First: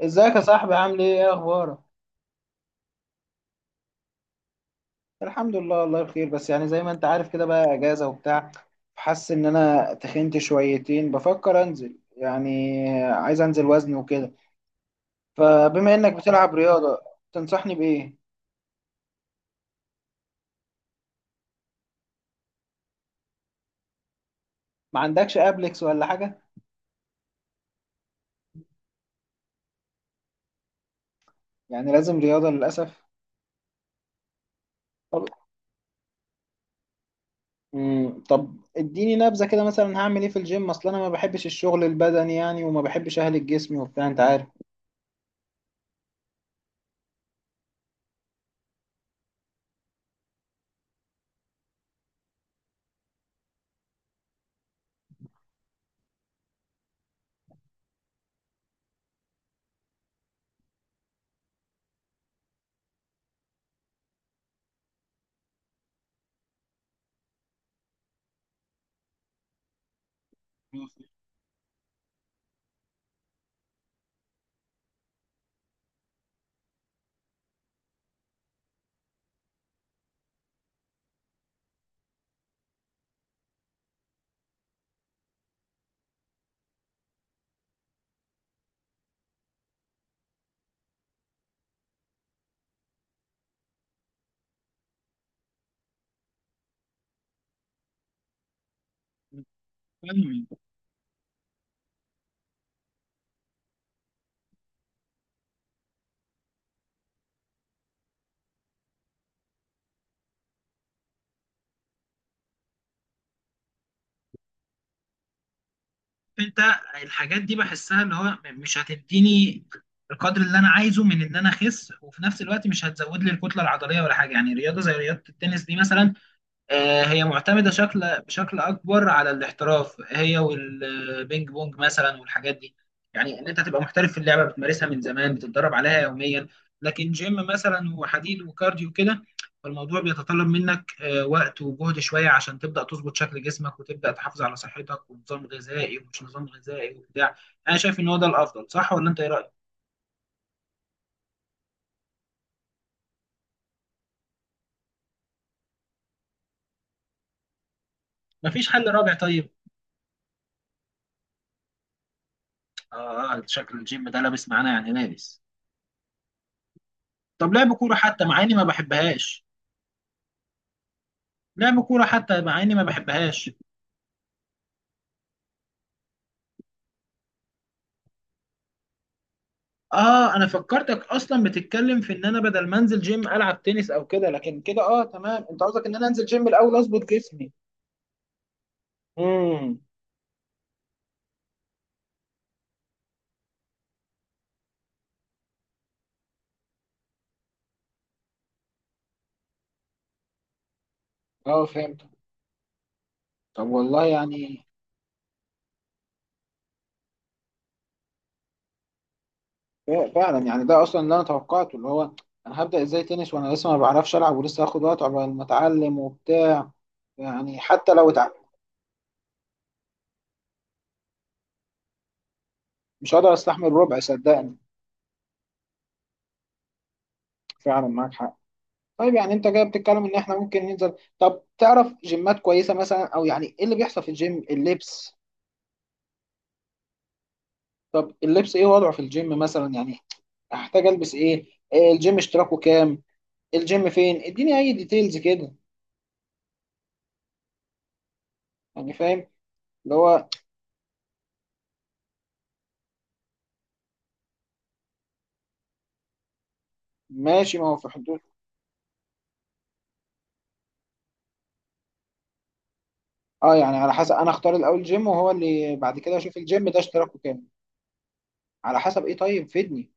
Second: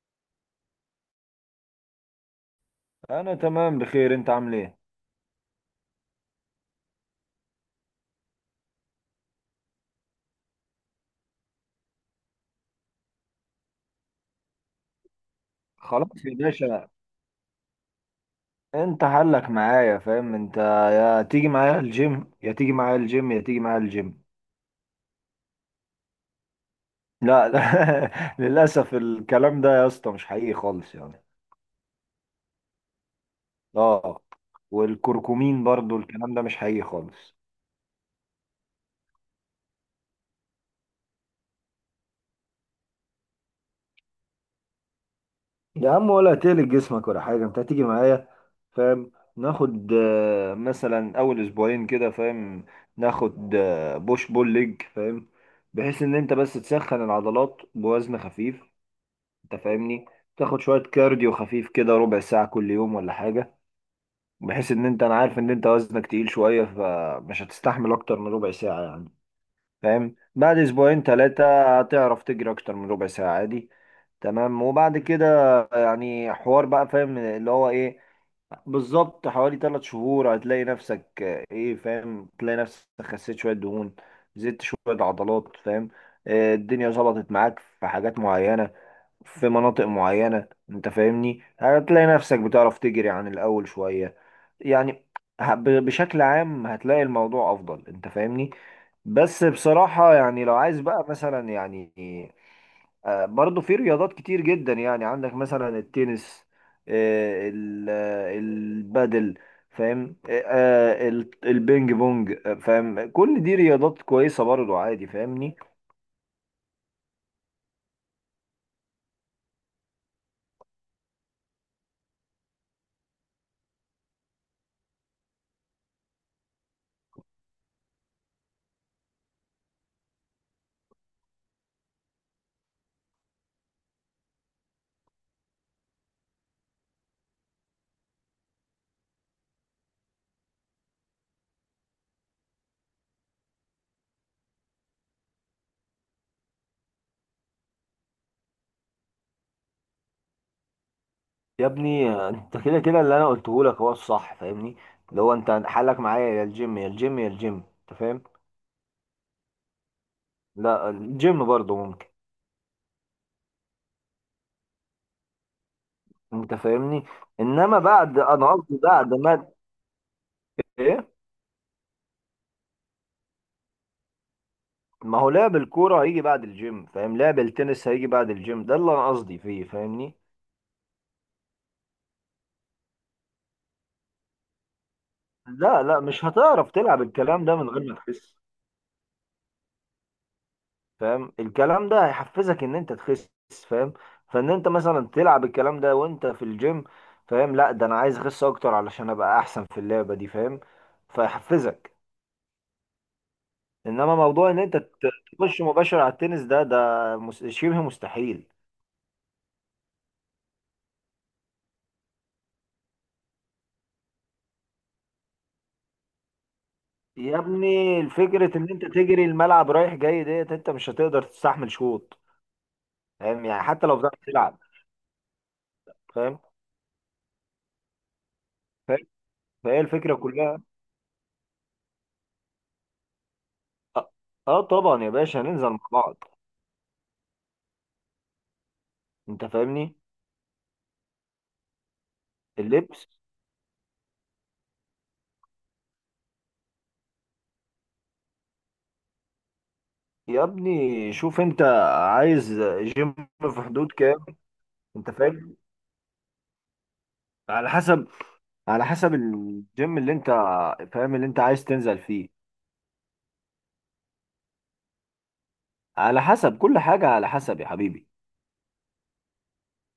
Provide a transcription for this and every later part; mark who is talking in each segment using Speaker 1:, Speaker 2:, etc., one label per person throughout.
Speaker 1: ازيك يا صاحبي؟ عامل ايه؟ اخبارك؟
Speaker 2: انا تمام بخير. انت عامل ايه؟
Speaker 1: الحمد لله، والله بخير، بس يعني زي ما انت عارف كده، بقى اجازه وبتاع. حاسس ان انا تخنت شويتين، بفكر انزل، يعني عايز انزل وزن وكده. فبما انك
Speaker 2: خلاص يا
Speaker 1: بتلعب
Speaker 2: باشا.
Speaker 1: رياضه، تنصحني بايه؟
Speaker 2: انت حلك معايا، فاهم انت؟ يا تيجي معايا الجيم، يا تيجي معايا الجيم، يا تيجي معايا الجيم.
Speaker 1: ما عندكش ابلكس ولا حاجه؟
Speaker 2: لا لا، للاسف الكلام ده يا اسطى مش حقيقي خالص يعني.
Speaker 1: يعني لازم رياضه للاسف؟
Speaker 2: اه.
Speaker 1: طب
Speaker 2: والكركمين برضو الكلام ده مش حقيقي خالص.
Speaker 1: طب اديني نبذه كده، مثلا هعمل ايه في الجيم؟ اصل انا ما بحبش الشغل البدني يعني، وما بحبش اهلك جسمي وبتاع، انت عارف.
Speaker 2: يا عم، ولا هتقلق جسمك ولا حاجة، انت هتيجي معايا. فاهم؟ ناخد مثلا اول اسبوعين كده، فاهم؟ ناخد بوش بول ليج، فاهم؟ بحيث ان انت بس تسخن العضلات بوزن خفيف. انت فاهمني؟ تاخد شوية كارديو خفيف كده، ربع ساعة كل يوم ولا حاجة. بحيث ان انت، انا عارف ان انت وزنك تقيل شوية، فمش هتستحمل اكتر من ربع ساعة يعني. فاهم؟ بعد اسبوعين ثلاثة هتعرف تجري اكتر من ربع ساعة عادي. تمام؟ وبعد كده يعني حوار بقى، فاهم اللي هو ايه، بالظبط حوالي ثلاث شهور هتلاقي نفسك، ايه، فاهم؟ تلاقي نفسك خسيت شوية دهون، زدت شوية عضلات، فاهم؟ الدنيا ظبطت معاك في حاجات معينة، في مناطق معينة. انت فاهمني؟ هتلاقي نفسك بتعرف تجري عن الأول شوية يعني. بشكل عام هتلاقي الموضوع أفضل. انت فاهمني؟ بس بصراحة، يعني لو عايز بقى مثلا يعني، برضو في رياضات كتير جدا، يعني عندك مثلا التنس، البادل، فاهم؟ البينج بونج، فاهم؟ كل دي رياضات كويسة برضو، عادي، فاهمني؟
Speaker 1: انت الحاجات دي بحسها اللي هو مش هتديني القدر اللي انا عايزه من ان انا اخس، وفي نفس الوقت مش هتزود لي الكتله العضليه ولا حاجه. يعني رياضه زي رياضه التنس دي مثلا، هي معتمدة بشكل أكبر على الاحتراف، هي والبينج بونج مثلا والحاجات دي. يعني إن أنت تبقى محترف في اللعبة، بتمارسها من زمان، بتتدرب عليها يوميا. لكن جيم مثلا وحديد وكارديو كده، فالموضوع بيتطلب منك وقت وجهد شوية عشان تبدأ تظبط شكل جسمك، وتبدأ تحافظ على صحتك ونظام غذائي، ومش نظام غذائي وبتاع. أنا شايف إن هو ده الأفضل، صح ولا أنت إيه رأيك؟
Speaker 2: يا ابني، انت كده كده اللي انا قلته لك هو الصح، فاهمني؟ اللي هو انت حالك معايا يا الجيم يا الجيم يا الجيم. انت فاهم؟
Speaker 1: مفيش حل رابع طيب؟
Speaker 2: لا، الجيم برضه ممكن.
Speaker 1: شكل الجيم ده لابس معانا، يعني لابس.
Speaker 2: انت فاهمني؟
Speaker 1: طب لعب
Speaker 2: انما
Speaker 1: كورة
Speaker 2: بعد،
Speaker 1: حتى مع
Speaker 2: انا
Speaker 1: إني ما
Speaker 2: قصدي بعد
Speaker 1: بحبهاش.
Speaker 2: ما، ايه،
Speaker 1: لعب كورة حتى مع اني ما بحبهاش
Speaker 2: ما هو لعب الكوره هيجي بعد الجيم، فاهم؟ لعب التنس هيجي بعد الجيم، ده اللي انا قصدي فيه، فاهمني؟
Speaker 1: اه، انا فكرتك اصلا بتتكلم في ان انا بدل ما انزل جيم العب تنس او كده، لكن كده اه تمام. انت
Speaker 2: لا
Speaker 1: قصدك ان
Speaker 2: لا،
Speaker 1: انا
Speaker 2: مش
Speaker 1: انزل جيم
Speaker 2: هتعرف
Speaker 1: الاول
Speaker 2: تلعب
Speaker 1: اظبط
Speaker 2: الكلام
Speaker 1: جسمي.
Speaker 2: ده من غير ما تخس.
Speaker 1: امم
Speaker 2: فاهم؟ الكلام ده هيحفزك ان انت تخس. فاهم؟ فان انت مثلا تلعب الكلام ده وانت في الجيم، فاهم؟ لا ده انا عايز اخس اكتر علشان ابقى احسن في اللعبة دي، فاهم؟
Speaker 1: اه،
Speaker 2: فيحفزك.
Speaker 1: فهمت. طب والله
Speaker 2: انما موضوع ان
Speaker 1: يعني.
Speaker 2: تخش مباشر على التنس ده، شبه مستحيل.
Speaker 1: فعلا يعني ده اصلا اللي انا توقعته، اللي هو انا هبدأ ازاي تنس وانا لسه ما بعرفش العب، ولسه هاخد وقت عقبال ما اتعلم وبتاع.
Speaker 2: يا
Speaker 1: يعني حتى
Speaker 2: ابني،
Speaker 1: لو اتعلم
Speaker 2: الفكرة ان انت تجري الملعب رايح جاي ديت، انت مش هتقدر تستحمل شوط.
Speaker 1: مش هقدر
Speaker 2: فاهم؟ يعني
Speaker 1: استحمل
Speaker 2: حتى لو
Speaker 1: ربع،
Speaker 2: بتعرف
Speaker 1: صدقني.
Speaker 2: تلعب. فاهم؟
Speaker 1: فعلا معاك حق.
Speaker 2: فاهم؟
Speaker 1: طيب يعني انت جاي
Speaker 2: فهي
Speaker 1: بتتكلم ان
Speaker 2: الفكرة
Speaker 1: احنا
Speaker 2: كلها.
Speaker 1: ممكن ننزل، طب تعرف جيمات كويسه مثلا؟ او يعني ايه اللي بيحصل في
Speaker 2: اه.
Speaker 1: الجيم،
Speaker 2: آه طبعا يا
Speaker 1: اللبس؟
Speaker 2: باشا، هننزل مع بعض.
Speaker 1: طب اللبس ايه وضعه في الجيم
Speaker 2: انت
Speaker 1: مثلا
Speaker 2: فاهمني؟
Speaker 1: يعني؟ احتاج البس ايه؟ إيه الجيم اشتراكه كام؟
Speaker 2: اللبس.
Speaker 1: الجيم فين؟ اديني اي ديتيلز كده، يعني فاهم، اللي هو.
Speaker 2: يا ابني، شوف انت عايز جيم في حدود كام. انت فاهم؟
Speaker 1: ماشي، ما
Speaker 2: على
Speaker 1: هو في
Speaker 2: حسب،
Speaker 1: حدود.
Speaker 2: على حسب الجيم اللي انت، فاهم، اللي انت عايز تنزل فيه.
Speaker 1: اه، يعني على حسب انا اختار الاول جيم، وهو اللي بعد كده
Speaker 2: على
Speaker 1: اشوف
Speaker 2: حسب
Speaker 1: الجيم ده
Speaker 2: كل حاجة،
Speaker 1: اشتراكه
Speaker 2: على
Speaker 1: كام؟
Speaker 2: حسب يا حبيبي.
Speaker 1: على حسب ايه؟ طيب فيدني.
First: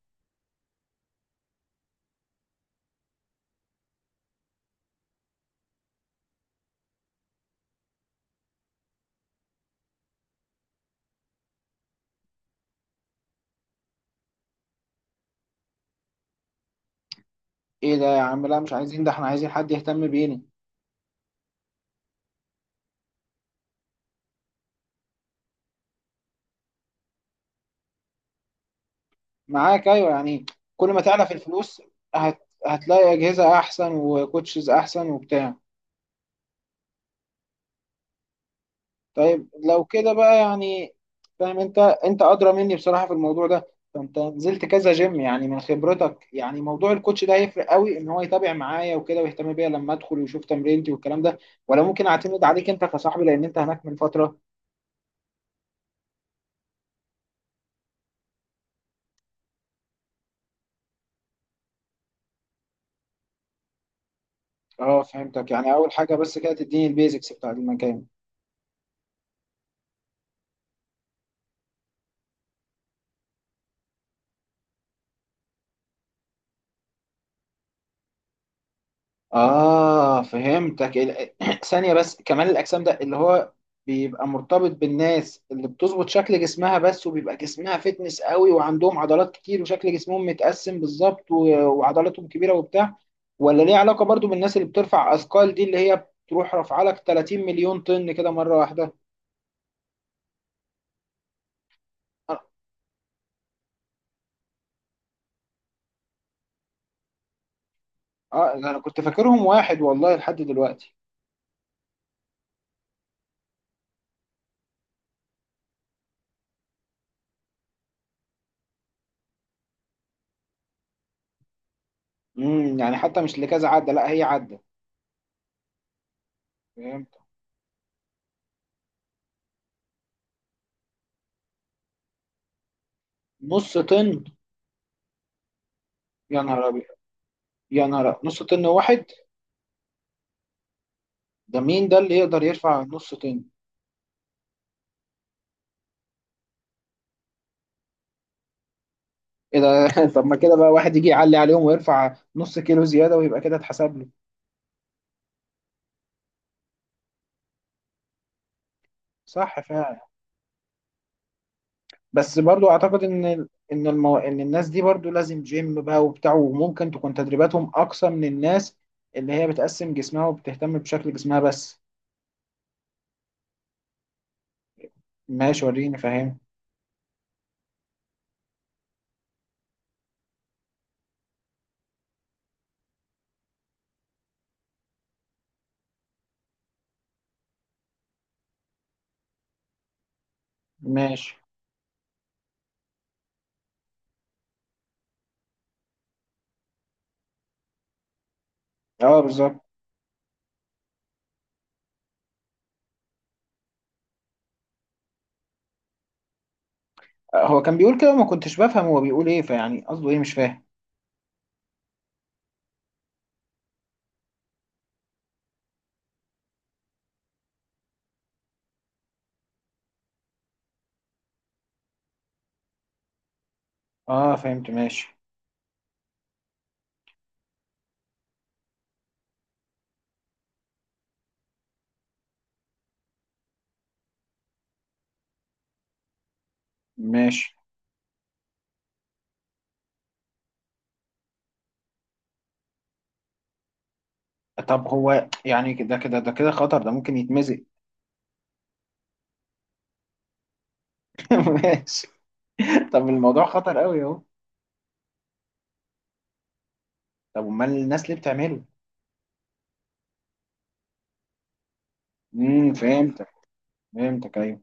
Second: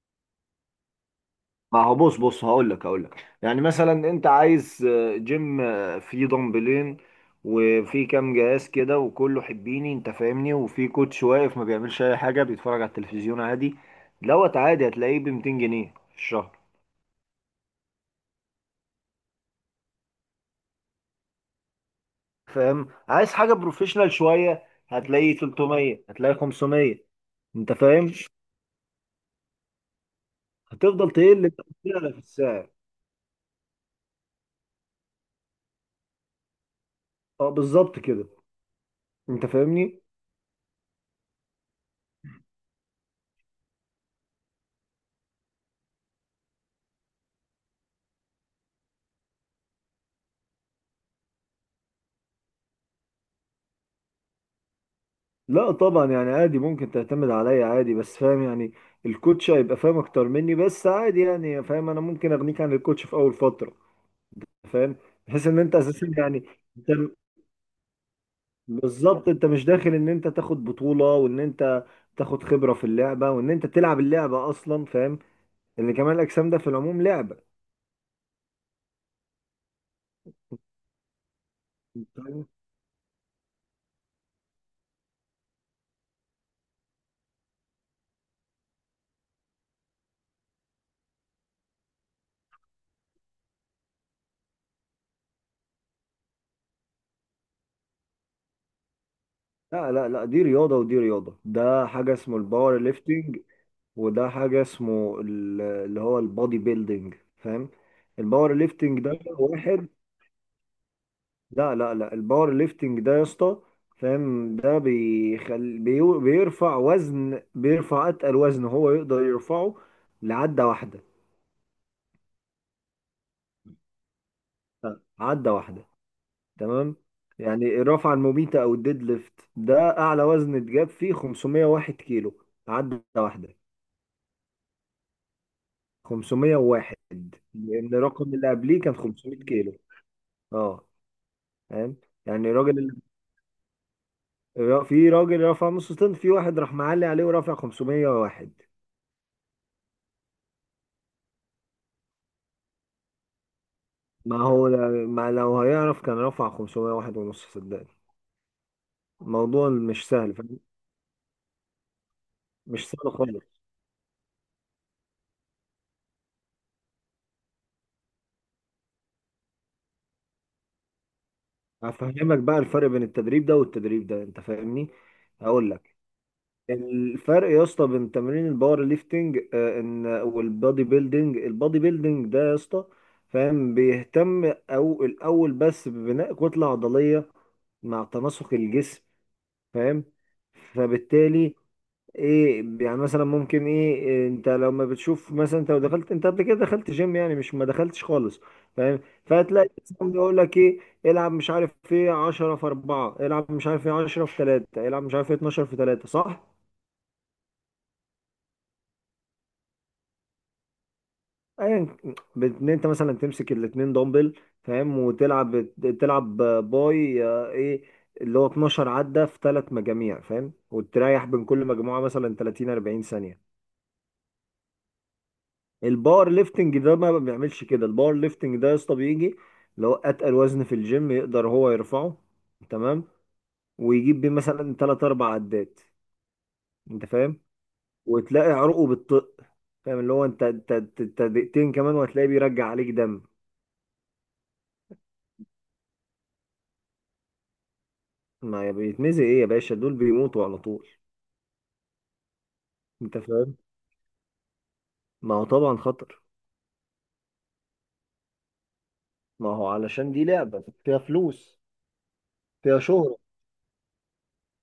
Speaker 2: ما هو بص بص، هقول لك يعني، مثلا انت عايز جيم فيه دمبلين، وفي كام جهاز كده، وكله حبيني، انت فاهمني، وفي كوتش واقف ما بيعملش اي حاجة، بيتفرج على التلفزيون عادي، دوت، عادي هتلاقيه ب 200 جنيه في الشهر.
Speaker 1: ايه ده يا عم؟ لا مش عايزين ده، احنا عايزين حد يهتم بينا.
Speaker 2: فاهم؟ عايز حاجه بروفيشنال شويه، هتلاقي 300، هتلاقي 500. انت فاهم؟
Speaker 1: معاك، ايوه يعني. كل ما
Speaker 2: هتفضل
Speaker 1: تعلى في
Speaker 2: تقل كده
Speaker 1: الفلوس،
Speaker 2: في
Speaker 1: هت...
Speaker 2: السعر.
Speaker 1: هتلاقي اجهزه احسن وكوتشز احسن وبتاع.
Speaker 2: اه بالظبط كده. انت
Speaker 1: طيب لو
Speaker 2: فاهمني؟
Speaker 1: كده بقى يعني، فاهم انت، انت ادرى مني بصراحه في الموضوع ده. فانت نزلت كذا جيم، يعني من خبرتك، يعني موضوع الكوتش ده هيفرق قوي ان هو يتابع معايا وكده ويهتم بيا لما ادخل ويشوف تمرينتي والكلام ده؟ ولا ممكن اعتمد عليك انت كصاحبي لان انت هناك من فتره؟
Speaker 2: لا طبعا، يعني عادي ممكن تعتمد عليا عادي، بس فاهم يعني، الكوتش هيبقى فاهم اكتر مني، بس عادي يعني، فاهم، انا ممكن اغنيك عن الكوتش في اول فتره. فاهم؟
Speaker 1: اه،
Speaker 2: بحيث
Speaker 1: فهمتك.
Speaker 2: ان
Speaker 1: يعني
Speaker 2: انت
Speaker 1: اول
Speaker 2: اساسا
Speaker 1: حاجه بس
Speaker 2: يعني،
Speaker 1: كده تديني
Speaker 2: انت،
Speaker 1: البيزكس بتاع المكان.
Speaker 2: بالظبط انت مش داخل ان انت تاخد بطوله، وان انت تاخد خبره في اللعبه، وان انت تلعب اللعبه اصلا، فاهم، ان كمال الاجسام ده في العموم لعبه.
Speaker 1: آه، فهمتك. ثانية بس.
Speaker 2: طيب.
Speaker 1: كمال الأجسام ده اللي هو بيبقى مرتبط بالناس اللي بتظبط شكل جسمها بس، وبيبقى جسمها فتنس قوي، وعندهم عضلات كتير، وشكل جسمهم متقسم بالظبط، و- وعضلاتهم كبيرة وبتاع. ولا ليه علاقة برضو بالناس اللي بترفع أثقال دي، اللي هي بتروح رافعة لك 30 مليون طن كده مرة واحدة؟
Speaker 2: لا لا لا، دي رياضة ودي رياضة، ده حاجة اسمه
Speaker 1: آه
Speaker 2: الباور ليفتنج، وده اللي هو البودي بيلدينج، فاهم؟ الباور
Speaker 1: ده أنا
Speaker 2: ليفتنج
Speaker 1: كنت
Speaker 2: ده
Speaker 1: فاكرهم واحد،
Speaker 2: واحد.
Speaker 1: والله لحد دلوقتي.
Speaker 2: لا لا لا، الباور ليفتنج ده يا اسطى، فاهم، ده بيرفع وزن، بيرفع اتقل وزن هو يقدر يرفعه لعدة واحدة،
Speaker 1: يعني حتى مش لكذا عدة، لا هي عدة؟
Speaker 2: عدة واحدة. تمام؟
Speaker 1: فهمت.
Speaker 2: يعني الرفعة المميتة او الديد ليفت، ده اعلى وزن اتجاب فيه 501 كيلو، عدة واحدة.
Speaker 1: نص طن؟ يا نهار أبيض.
Speaker 2: 501،
Speaker 1: يا
Speaker 2: لان
Speaker 1: نهار أبيض.
Speaker 2: الرقم
Speaker 1: نص
Speaker 2: اللي
Speaker 1: طن
Speaker 2: قبليه كان
Speaker 1: واحد؟
Speaker 2: 500 كيلو. اه.
Speaker 1: ده مين
Speaker 2: فاهم؟
Speaker 1: ده اللي يقدر
Speaker 2: يعني الراجل
Speaker 1: يرفع
Speaker 2: اللي،
Speaker 1: نص طن؟
Speaker 2: في راجل رفع نص طن، في واحد راح معلي عليه ورفع 501.
Speaker 1: ايه ده! طب ما كده بقى واحد يجي يعلي عليهم ويرفع نص كيلو زيادة ويبقى كده اتحسب له.
Speaker 2: ما هو، ما لو هيعرف كان رفع 501 ونص، صدقني
Speaker 1: صح
Speaker 2: الموضوع
Speaker 1: فعلا.
Speaker 2: مش سهل. فاهم؟
Speaker 1: بس برضو
Speaker 2: مش
Speaker 1: اعتقد
Speaker 2: سهل
Speaker 1: ان
Speaker 2: خالص.
Speaker 1: ال- ان المو... ان الناس دي برضو لازم جيم بقى وبتاع، وممكن تكون تدريباتهم اقصى من الناس اللي هي بتقسم جسمها وبتهتم بشكل جسمها بس.
Speaker 2: هفهمك بقى الفرق بين التدريب ده والتدريب ده. انت فاهمني؟
Speaker 1: ماشي،
Speaker 2: هقول لك،
Speaker 1: وريني، فاهم.
Speaker 2: الفرق يا اسطى بين تمرين الباور ليفتنج ان والبادي بيلدينج، البادي بيلدينج ده يا اسطى، فاهم، بيهتم او الاول بس ببناء كتله عضليه مع تناسق الجسم. فاهم؟
Speaker 1: ماشي.
Speaker 2: فبالتالي ايه يعني، مثلا ممكن ايه إيه، انت لما بتشوف مثلا، انت لو دخلت، انت قبل كده دخلت جيم يعني، مش ما دخلتش خالص. فاهم؟
Speaker 1: اه، بالظبط.
Speaker 2: فهتلاقي مثلاً يقول لك ايه، العب مش عارف ايه 10 في 4، العب مش عارف ايه 10 في 3، العب مش عارف ايه 12 في 3، صح؟
Speaker 1: هو كان بيقول كده، ما كنتش بفهم هو بيقول ايه، فيعني قصده ايه مش فاهم.
Speaker 2: ايا، ان انت مثلا تمسك الاتنين دمبل، فاهم، وتلعب، تلعب باي ايه، اللي هو 12 عدة في ثلاث مجاميع، فاهم، وتريح بين كل مجموعة مثلا 30 40 ثانية.
Speaker 1: اه، فهمت. ماشي
Speaker 2: الباور ليفتنج ده ما بيعملش كده، الباور ليفتنج ده يا اسطى بيجي اللي هو اتقل وزن في الجيم يقدر هو يرفعه، تمام، ويجيب بيه مثلا 3 4 عدات. انت فاهم؟
Speaker 1: ماشي
Speaker 2: وتلاقي عروقه بتطق، فاهم، اللي هو انت، أنت دقيقتين كمان وهتلاقيه بيرجع عليك دم.
Speaker 1: طب هو يعني كده كده، ده كده خطر، ده ممكن يتمزق.
Speaker 2: ما بيتمزق ايه يا باشا، دول بيموتوا على طول.
Speaker 1: ماشي. طب
Speaker 2: انت
Speaker 1: الموضوع
Speaker 2: فاهم؟
Speaker 1: خطر قوي اهو.
Speaker 2: ما هو طبعا خطر.
Speaker 1: طب امال الناس ليه بتعمله؟
Speaker 2: ما هو علشان دي لعبة فيها فلوس،
Speaker 1: امم
Speaker 2: فيها شهرة.
Speaker 1: فهمتك فهمتك ايوه.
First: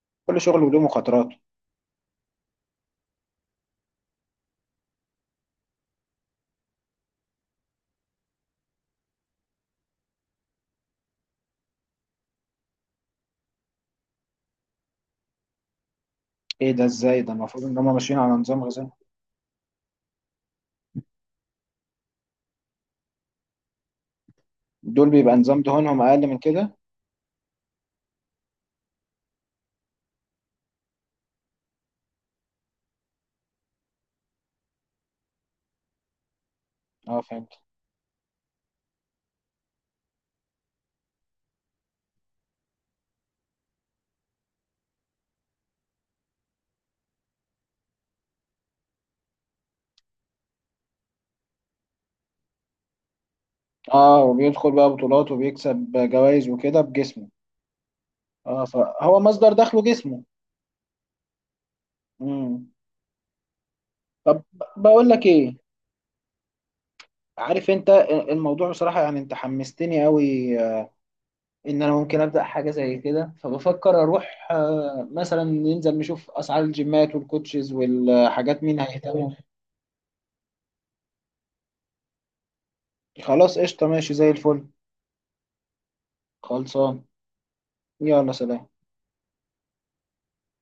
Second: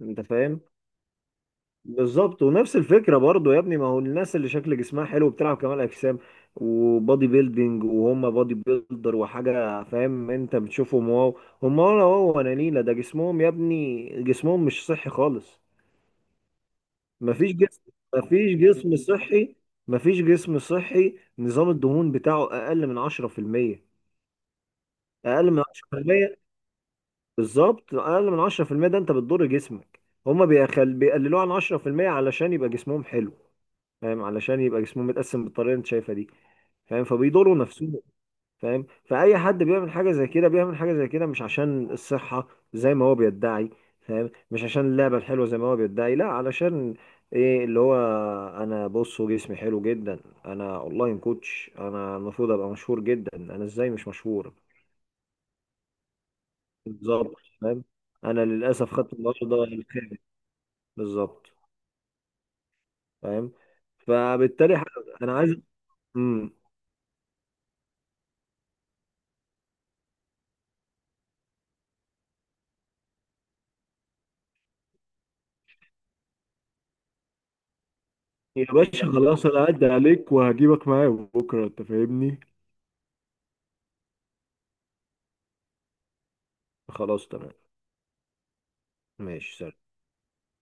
Speaker 2: انت
Speaker 1: كل
Speaker 2: فاهم؟
Speaker 1: شغل وله مخاطراته.
Speaker 2: بالظبط. ونفس الفكرة برضو يا ابني، ما هو الناس اللي شكل جسمها حلو بتلعب كمال اجسام وبادي بيلدينج، وهم بادي بيلدر وحاجة، فاهم، انت بتشوفهم واو، هم ولا واو ولا نيلة، ده جسمهم يا ابني جسمهم مش صحي خالص.
Speaker 1: ايه ده؟ ازاي ده؟
Speaker 2: مفيش
Speaker 1: المفروض ان
Speaker 2: جسم،
Speaker 1: هم ماشيين على
Speaker 2: مفيش
Speaker 1: نظام غذائي.
Speaker 2: جسم صحي، مفيش جسم صحي، نظام الدهون بتاعه اقل من 10%.
Speaker 1: دول بيبقى
Speaker 2: اقل من
Speaker 1: نظام دهونهم اقل
Speaker 2: 10%،
Speaker 1: من كده؟
Speaker 2: بالظبط اقل من 10%، ده انت بتضر جسمك. هما بيقللوه عن 10% علشان يبقى جسمهم حلو، فاهم، علشان يبقى جسمهم متقسم بالطريقه اللي انت شايفها دي، فاهم،
Speaker 1: اه،
Speaker 2: فبيضروا
Speaker 1: فهمت.
Speaker 2: نفسهم. فاهم؟ فاي حد بيعمل حاجه زي كده، بيعمل حاجه زي كده مش عشان الصحه زي ما هو بيدعي، فاهم، مش عشان اللعبه الحلوه زي ما هو بيدعي، لا، علشان ايه، اللي هو انا بصوا جسمي حلو جدا، انا اونلاين كوتش، انا المفروض ابقى مشهور جدا، انا ازاي مش
Speaker 1: اه،
Speaker 2: مشهور.
Speaker 1: وبيدخل بقى بطولات وبيكسب جوائز وكده بجسمه.
Speaker 2: بالظبط. فاهم؟ انا
Speaker 1: اه،
Speaker 2: للاسف خدت
Speaker 1: فهو مصدر
Speaker 2: النهارده
Speaker 1: دخله
Speaker 2: الخامس.
Speaker 1: جسمه.
Speaker 2: بالظبط.
Speaker 1: امم
Speaker 2: فاهم؟
Speaker 1: طب، ب-
Speaker 2: فبالتالي
Speaker 1: بقول لك
Speaker 2: انا
Speaker 1: ايه.
Speaker 2: عايز، امم.
Speaker 1: عارف انت، الموضوع بصراحة يعني انت حمستني قوي، ان انا ممكن ابدا حاجه زي كده. فبفكر اروح مثلا، ننزل نشوف اسعار الجيمات والكوتشز والحاجات،
Speaker 2: يا
Speaker 1: مين
Speaker 2: باشا
Speaker 1: هيهتم.
Speaker 2: خلاص، انا هعدي عليك وهجيبك معايا بكره. انت فاهمني؟
Speaker 1: خلاص قشطه، ماشي زي الفل. خلصان.
Speaker 2: خلاص تمام.
Speaker 1: يلا، سلام.
Speaker 2: ماشي سلام.